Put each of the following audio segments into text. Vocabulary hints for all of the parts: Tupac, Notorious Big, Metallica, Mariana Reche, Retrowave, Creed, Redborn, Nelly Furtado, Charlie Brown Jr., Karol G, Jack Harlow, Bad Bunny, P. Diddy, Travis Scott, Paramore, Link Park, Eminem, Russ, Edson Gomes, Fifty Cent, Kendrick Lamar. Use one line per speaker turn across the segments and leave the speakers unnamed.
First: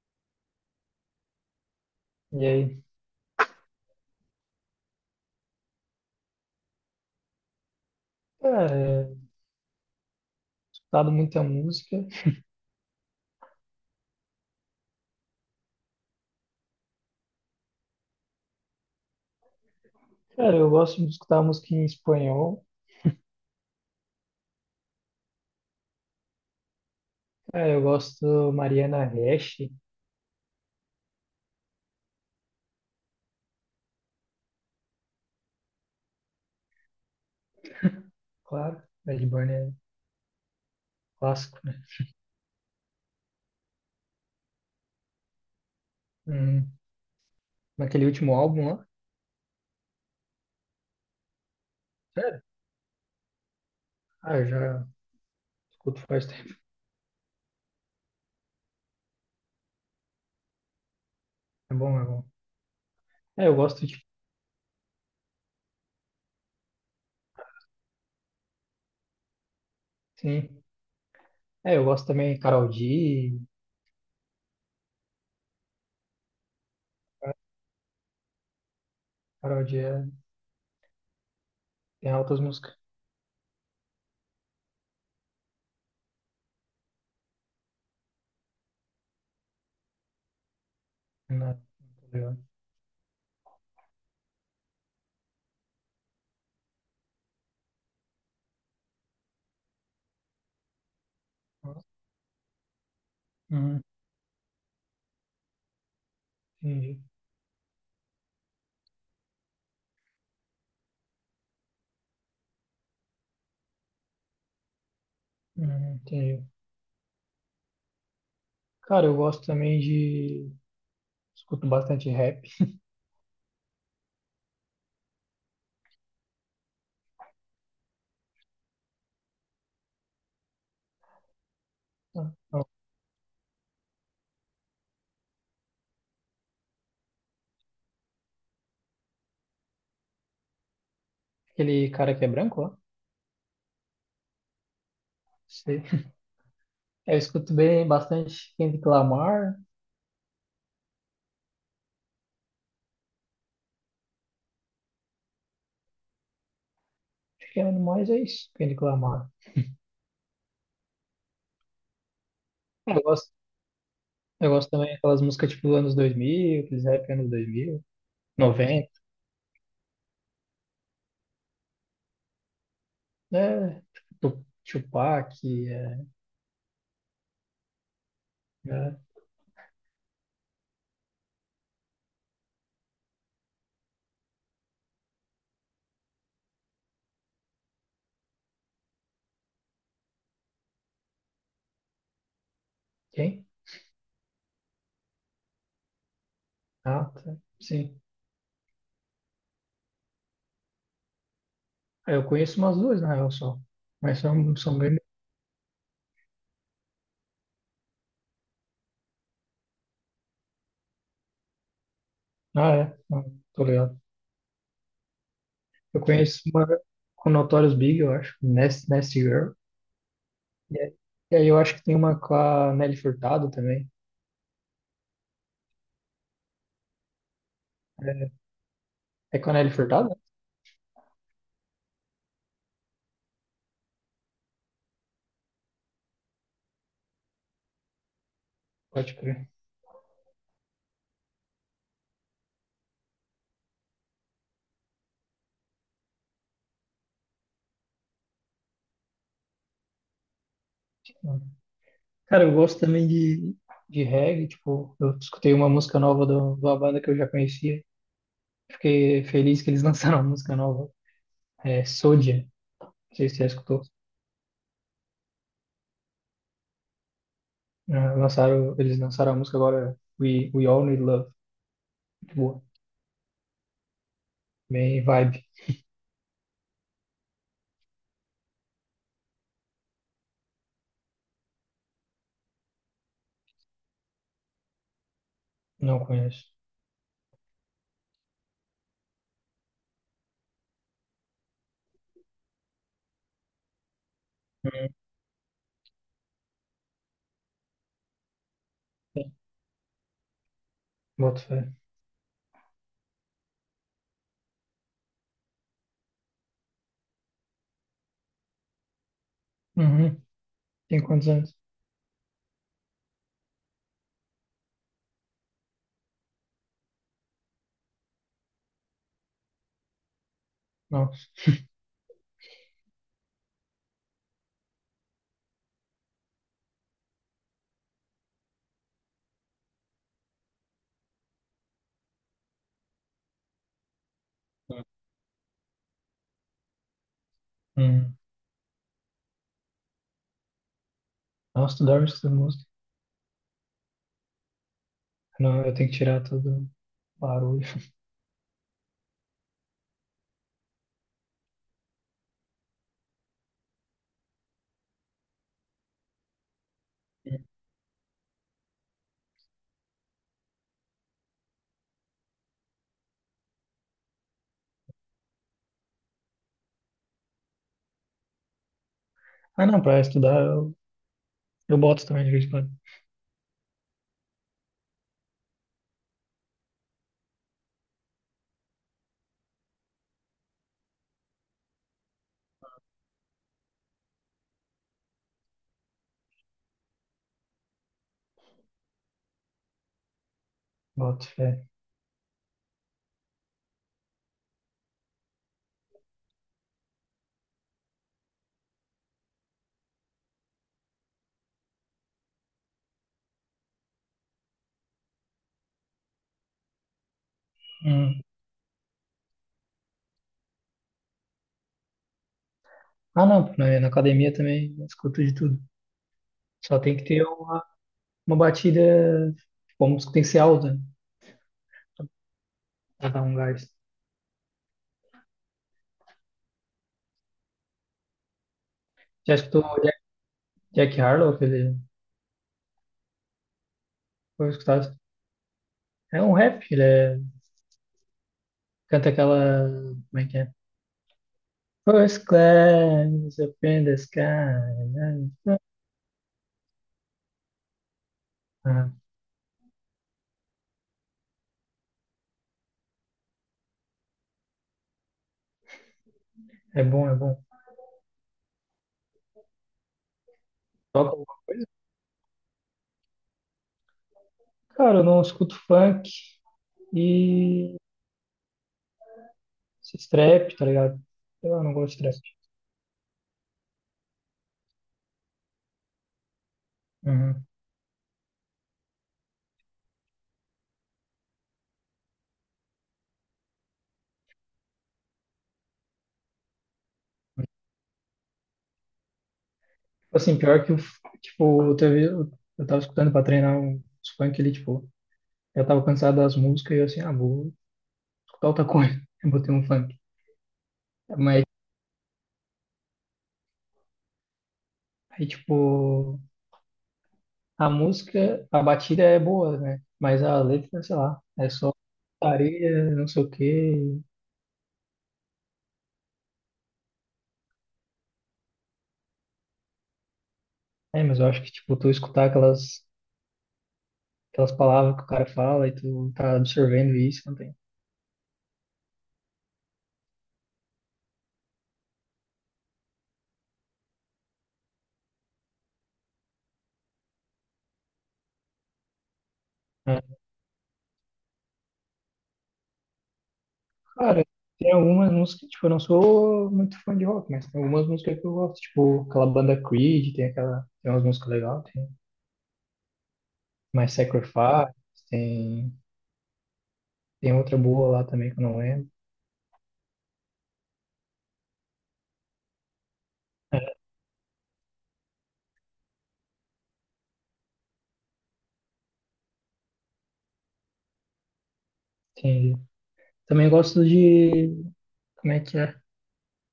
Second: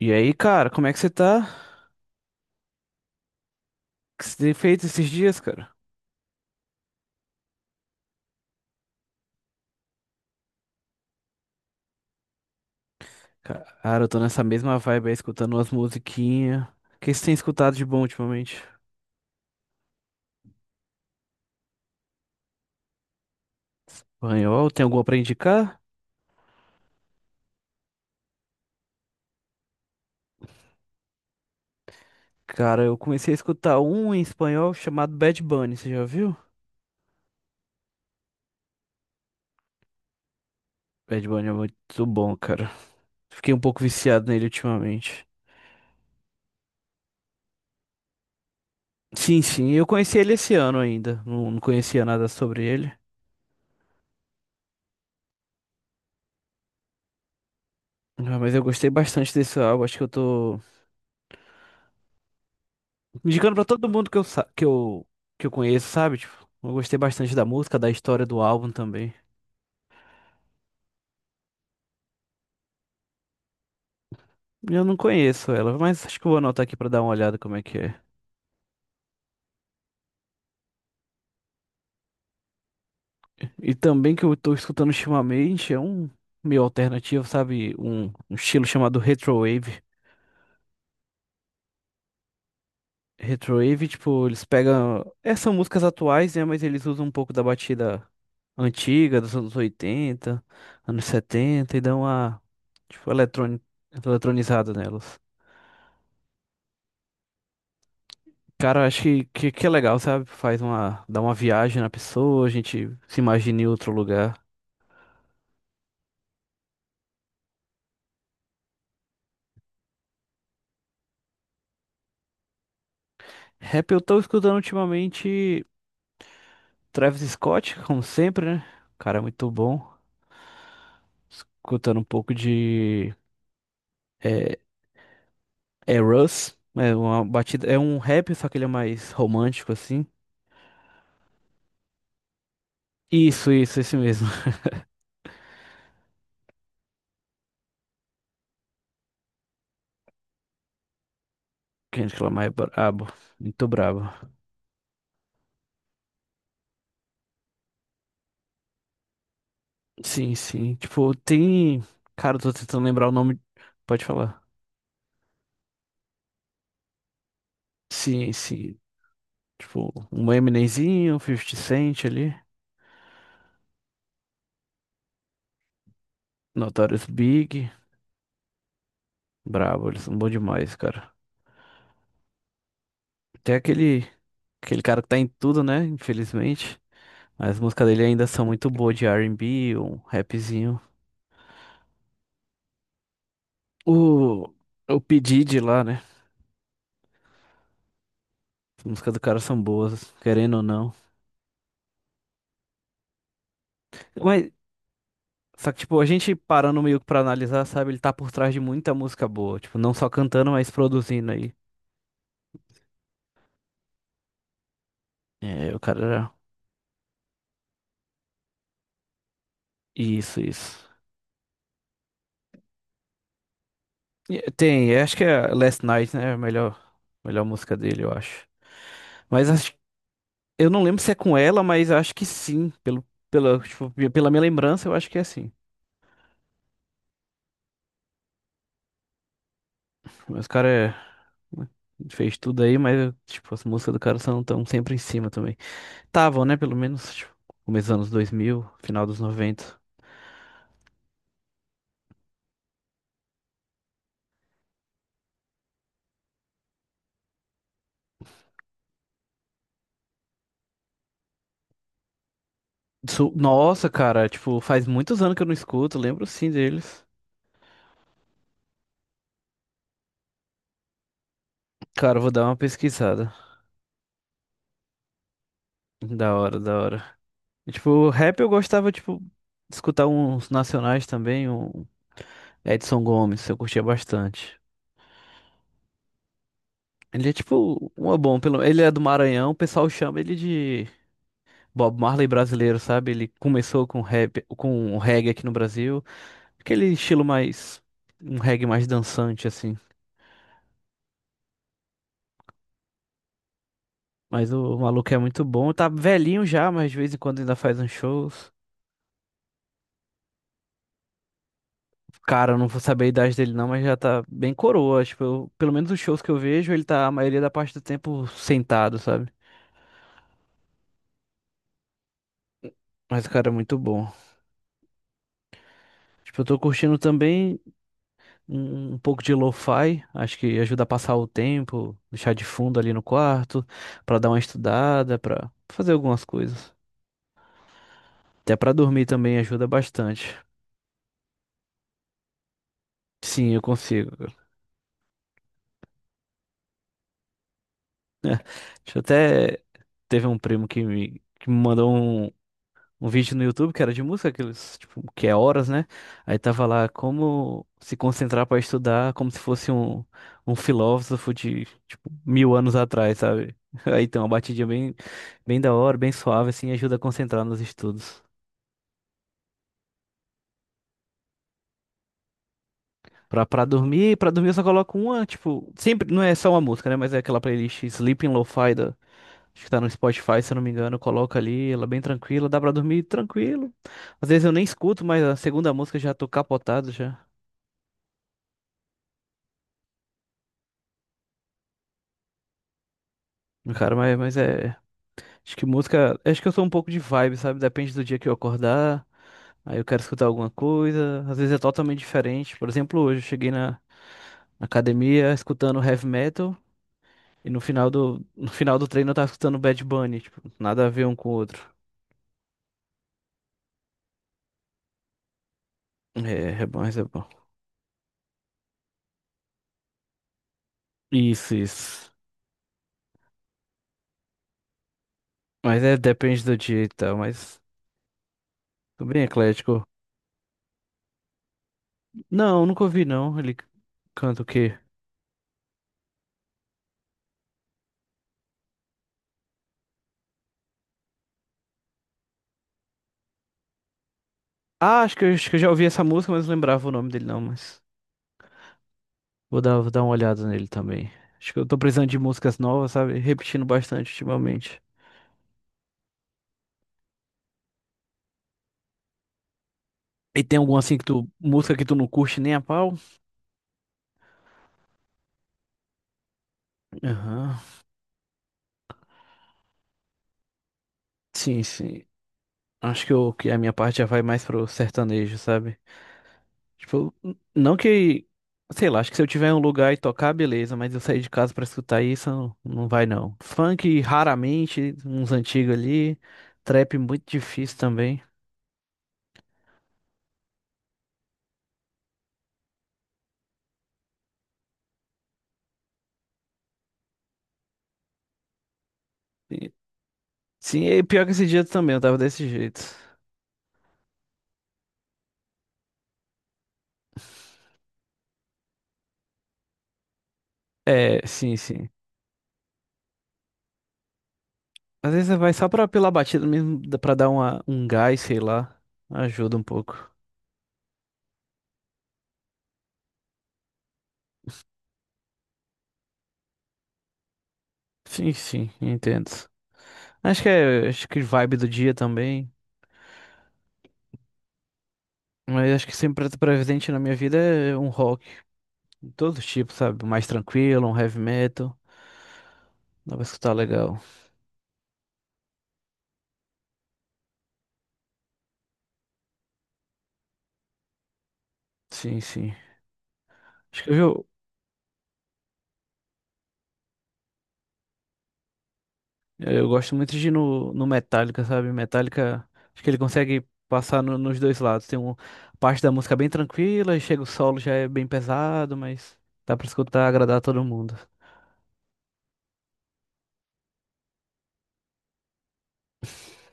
E aí, cara, como é que você tá?
E aí,
O que você tem feito esses dias, cara?
cara, é, escutado muita música.
Cara, eu tô nessa mesma vibe aí, escutando umas musiquinhas. O que você tem escutado de bom ultimamente?
Cara, eu gosto de escutar música em espanhol.
Espanhol, tem alguma pra indicar?
Cara, eu gosto Mariana Reche,
Cara, eu comecei a escutar um em espanhol chamado Bad Bunny, você já viu?
claro. Redborn é
Bad Bunny é
clássico, né?
muito bom, cara. Fiquei um pouco viciado nele ultimamente.
Hum, naquele último álbum lá.
Sim, sim, eu conheci ele esse ano ainda. Não, não conhecia nada
Sério?
sobre ele.
Ah, eu já escuto faz tempo.
Ah, mas eu gostei bastante desse álbum, acho que eu tô
É bom, é bom. É,
indicando
eu
pra
gosto
todo
de...
mundo que eu, que eu conheço, sabe? Tipo, eu gostei bastante da música, da história do álbum também.
Sim. É, eu gosto também de Karol G.
Eu não conheço ela, mas acho que eu vou anotar aqui pra dar uma olhada como é que é.
Karol G é- tem altas músicas.
E também que eu tô escutando ultimamente é um meio alternativo, sabe? Um estilo chamado Retrowave.
Né? Muito legal.
Retrowave, tipo, eles pegam. Essas são músicas atuais, né? Mas eles usam um pouco da batida antiga, dos anos 80 anos 70 e dão uma, tipo,
Uhum,
eletronizada nelas.
entendi.
Cara, eu acho que é legal, sabe? Faz uma, dá uma viagem na pessoa, a gente se imagina em outro lugar.
Uhum, entendi. Cara, eu gosto também de... Escuto bastante rap.
Rap, eu tô escutando ultimamente Travis Scott, como sempre, né? O cara é muito bom. Escutando um pouco
Ah,
de é, é Russ, é uma batida, é um rap, só que ele é mais romântico assim.
aquele cara que é branco, ó.
Isso, esse mesmo.
Sei. Eu escuto bem bastante Kendrick Lamar.
Kendrick Lamar é brabo, muito brabo.
Acho que é mais é isso, Kendrick Lamar.
Sim, sim. Tipo, tem, cara, eu tô tentando
Eu
lembrar o
gosto,
nome. Pode falar.
eu gosto também daquelas músicas tipo anos 2000, aqueles rap anos 2000,
Sim, sim.
90.
Tipo, um Eminemzinho, Fifty Cent ali,
É, tipo Tupac, é,
Notorious Big.
é,
Brabo, eles são bons demais, cara. Tem aquele, aquele cara que tá em tudo, né? Infelizmente. Mas as músicas dele ainda são muito boas de R&B, um rapzinho.
quem?
O, o P. Diddy lá, né?
Ah, tá. Sim.
As músicas do cara são boas, querendo ou não.
Ah, eu conheço umas duas, na real, só. Mas
Mas,
são, são bem...
só que, tipo, a gente parando meio que pra analisar, sabe? Ele tá por trás de muita música boa. Tipo, não só cantando, mas produzindo aí.
Ah, é. Não, tô ligado.
É, o cara
Eu
era...
conheço uma com Notorious Big, eu acho. Nasty, Nasty Girl.
Isso,
E
isso.
aí e aí eu acho que tem uma com a Nelly Furtado também.
E- tem, acho que é Last Night, né? É a melhor, melhor música dele, eu
É,
acho.
é
Mas
com a Nelly
acho,
Furtado?
eu não lembro se é com ela, mas acho que sim. Pelo, pela, tipo, pela minha lembrança, eu acho que é assim.
Pode crer.
Mas o cara é- né, fez tudo aí, mas tipo, as músicas do cara são tão sempre em cima também. Estavam, né? Pelo menos, tipo, começo dos anos 2000, final dos 90.
Cara, eu gosto também de reggae, tipo, eu escutei uma música nova de uma banda que eu já conhecia. Fiquei feliz que eles lançaram uma música nova. É Soldier, não sei
Su-
se você já escutou.
nossa, cara, tipo, faz muitos anos que eu não escuto, lembro sim deles.
Ah, lançaram, eles lançaram a música agora, We All Need Love.
Cara, eu vou
Muito
dar uma
boa.
pesquisada.
Bem vibe.
Da hora, da hora. E, tipo, rap eu gostava, tipo, de escutar uns nacionais também, um Edson Gomes, eu curtia bastante.
Não conheço.
Ele é tipo uma bom, pelo ele é do Maranhão, o pessoal chama ele de Bob Marley brasileiro, sabe? Ele começou com rap,
Hum.
com o reggae aqui no Brasil, aquele estilo mais um reggae mais dançante assim.
Boto fé.
Mas o maluco é muito bom, tá velhinho já, mas de vez em quando ainda faz uns shows.
Uhum. Tem quantos anos?
Cara, eu não vou saber a idade dele não, mas já tá bem coroa. Tipo, eu- pelo menos os shows que eu vejo, ele tá a maioria da parte do tempo sentado, sabe?
Nossa.
Mas o cara é muito bom. Tipo, eu tô curtindo também um pouco de lo-fi. Acho que ajuda a passar o tempo, deixar de fundo ali no quarto, pra dar uma estudada, pra fazer algumas coisas.
Hum.
Até pra dormir também ajuda bastante.
Nossa, tu dorme escutando música.
Sim, eu consigo.
Não, eu tenho que tirar todo o barulho.
Deixa eu até. Teve um primo que me mandou um. Um vídeo no YouTube que era de música, aqueles, tipo, que é horas, né? Aí tava lá como se concentrar para estudar, como se fosse um, um filósofo de, tipo, mil anos atrás, sabe? Aí tem uma batidinha bem, bem da hora, bem suave, assim, ajuda a concentrar nos estudos.
Ah, não, pra estudar eu boto também de vez em quando.
Pra dormir eu só coloco uma, tipo, sempre, não é só uma música, né? Mas é aquela playlist Sleeping Lo-Fi da, acho que tá no Spotify, se eu não me engano, coloca ali, ela é bem tranquila, dá pra dormir tranquilo. Às vezes eu nem escuto, mas a segunda música eu já tô capotado já.
Boto fé.
Cara, mas é. Acho que música. Acho que eu sou um pouco de vibe, sabe? Depende do dia que eu acordar. Aí eu quero escutar alguma coisa. Às vezes é totalmente diferente. Por exemplo, hoje eu cheguei na academia escutando heavy metal. E no
Hum.
no final do treino eu tava escutando Bad Bunny. Tipo, nada a ver um com o outro.
Ah, não, na academia também eu escuto de tudo.
É, é
Só
bom, mas
tem
é
que ter
bom.
uma batida, tipo, a música tem que ser alta, né,
Isso, isso.
pra dar um gás.
Mas é, depende do dia e tal. Mas tô bem
Já escutou o
eclético.
Jack Harlow, que ele
Não, nunca ouvi não. Ele canta o
foi
quê?
escutado. É um rap, ele é, canta aquela. Como é que é? First class, up in the sky.
Ah, acho que eu já ouvi essa música, mas não lembrava o nome dele não, mas.
Ah,
Vou dar uma olhada nele também. Acho que eu tô precisando de músicas novas, sabe? Repetindo bastante ultimamente.
é bom, é bom.
E tem alguma assim que
Toca
tu,
alguma coisa?
música que tu não curte nem a pau?
Cara, eu não escuto funk.
Aham.
E esse trap, tá ligado?
Sim,
Eu não gosto de
sim.
trap.
Acho que, eu, que a minha parte já vai mais pro sertanejo, sabe? Tipo, n-
Uhum.
não que, sei lá, acho que se eu tiver em um lugar e tocar, beleza, mas eu sair de casa pra escutar isso, não, não vai não. Funk, raramente, uns antigos ali. Trap, muito difícil também.
Assim, pior que, tipo, teve, eu tava escutando pra treinar uns funk ali, tipo, eu tava cansado das músicas e eu assim, ah, vou escutar outra coisa. Eu botei um
E-
funk.
sim, e pior que
Mas
esse dia também, eu tava desse jeito.
aí, tipo, a música, a batida é boa, né? Mas a letra, sei lá,
É,
é
sim,
só
sim.
areia, não sei o quê.
Às vezes você vai só pra, pela batida mesmo, dá pra dar uma, um gás, sei lá. Ajuda um pouco.
É, mas eu acho que, tipo, tu escutar aquelas palavras que o cara fala e tu tá absorvendo isso, não tem.
Sim, sim, entendo. Acho que é, acho que vibe do dia também. Mas acho que sempre tá presente na minha vida é um rock. De todo tipo, sabe? Mais tranquilo, um heavy metal. Dá pra escutar legal.
Cara, tem algumas músicas, tipo, eu não sou muito fã de rock, mas tem algumas músicas que eu gosto, tipo, aquela banda Creed, tem aquela, tem umas músicas legais, tem
Sim, sim. Acho
My
que eu,
Sacrifice, tem, tem outra boa lá também que eu não lembro.
eu gosto muito de ir no, no Metallica, sabe? Metallica, acho que ele consegue passar nos dois lados. Tem uma parte da música bem tranquila e chega o solo já é bem pesado, mas dá pra escutar, agradar todo mundo.
Entendi. Também gosto de, como é que é?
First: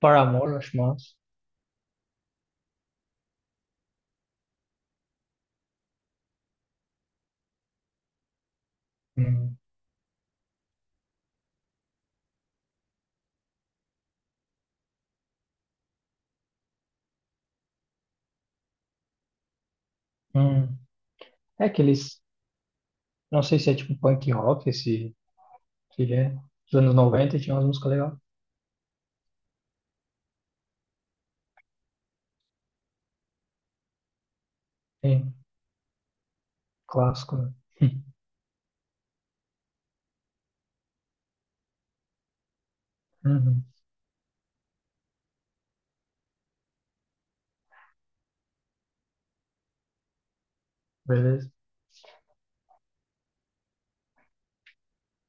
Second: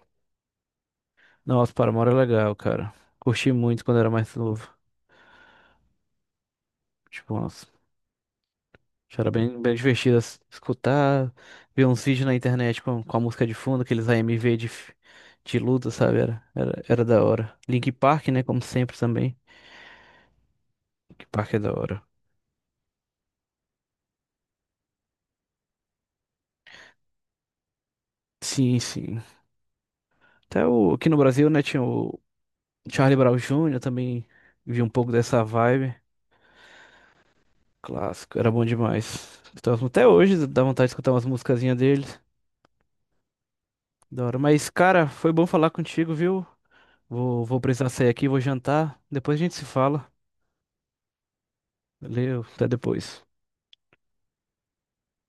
Paramore, eu acho massa.
Nossa, Paramore é legal, cara. Curti muito quando era mais novo. Tipo, nossa, já era
Hum,
bem, bem divertido escutar, ver uns vídeos na internet com a música de fundo, aqueles AMV de, de luta, sabe? Era da hora. Link Park, né? Como sempre também.
hum.
Link Park é
É
da hora.
aqueles, não sei se é tipo punk rock, esse que é, dos anos 90 tinha umas músicas legais.
Sim, sim. Até o, aqui no Brasil, né, tinha o Charlie Brown Jr., também vi um pouco
Tem,
dessa vibe.
clássico, né?
Clássico, era bom demais. Então, até hoje dá vontade de escutar umas musicazinhas deles.
Uhum,
Da hora. Mas, cara, foi bom falar contigo, viu? Vou precisar sair aqui, vou jantar. Depois a gente se fala.
beleza.
Valeu, até depois.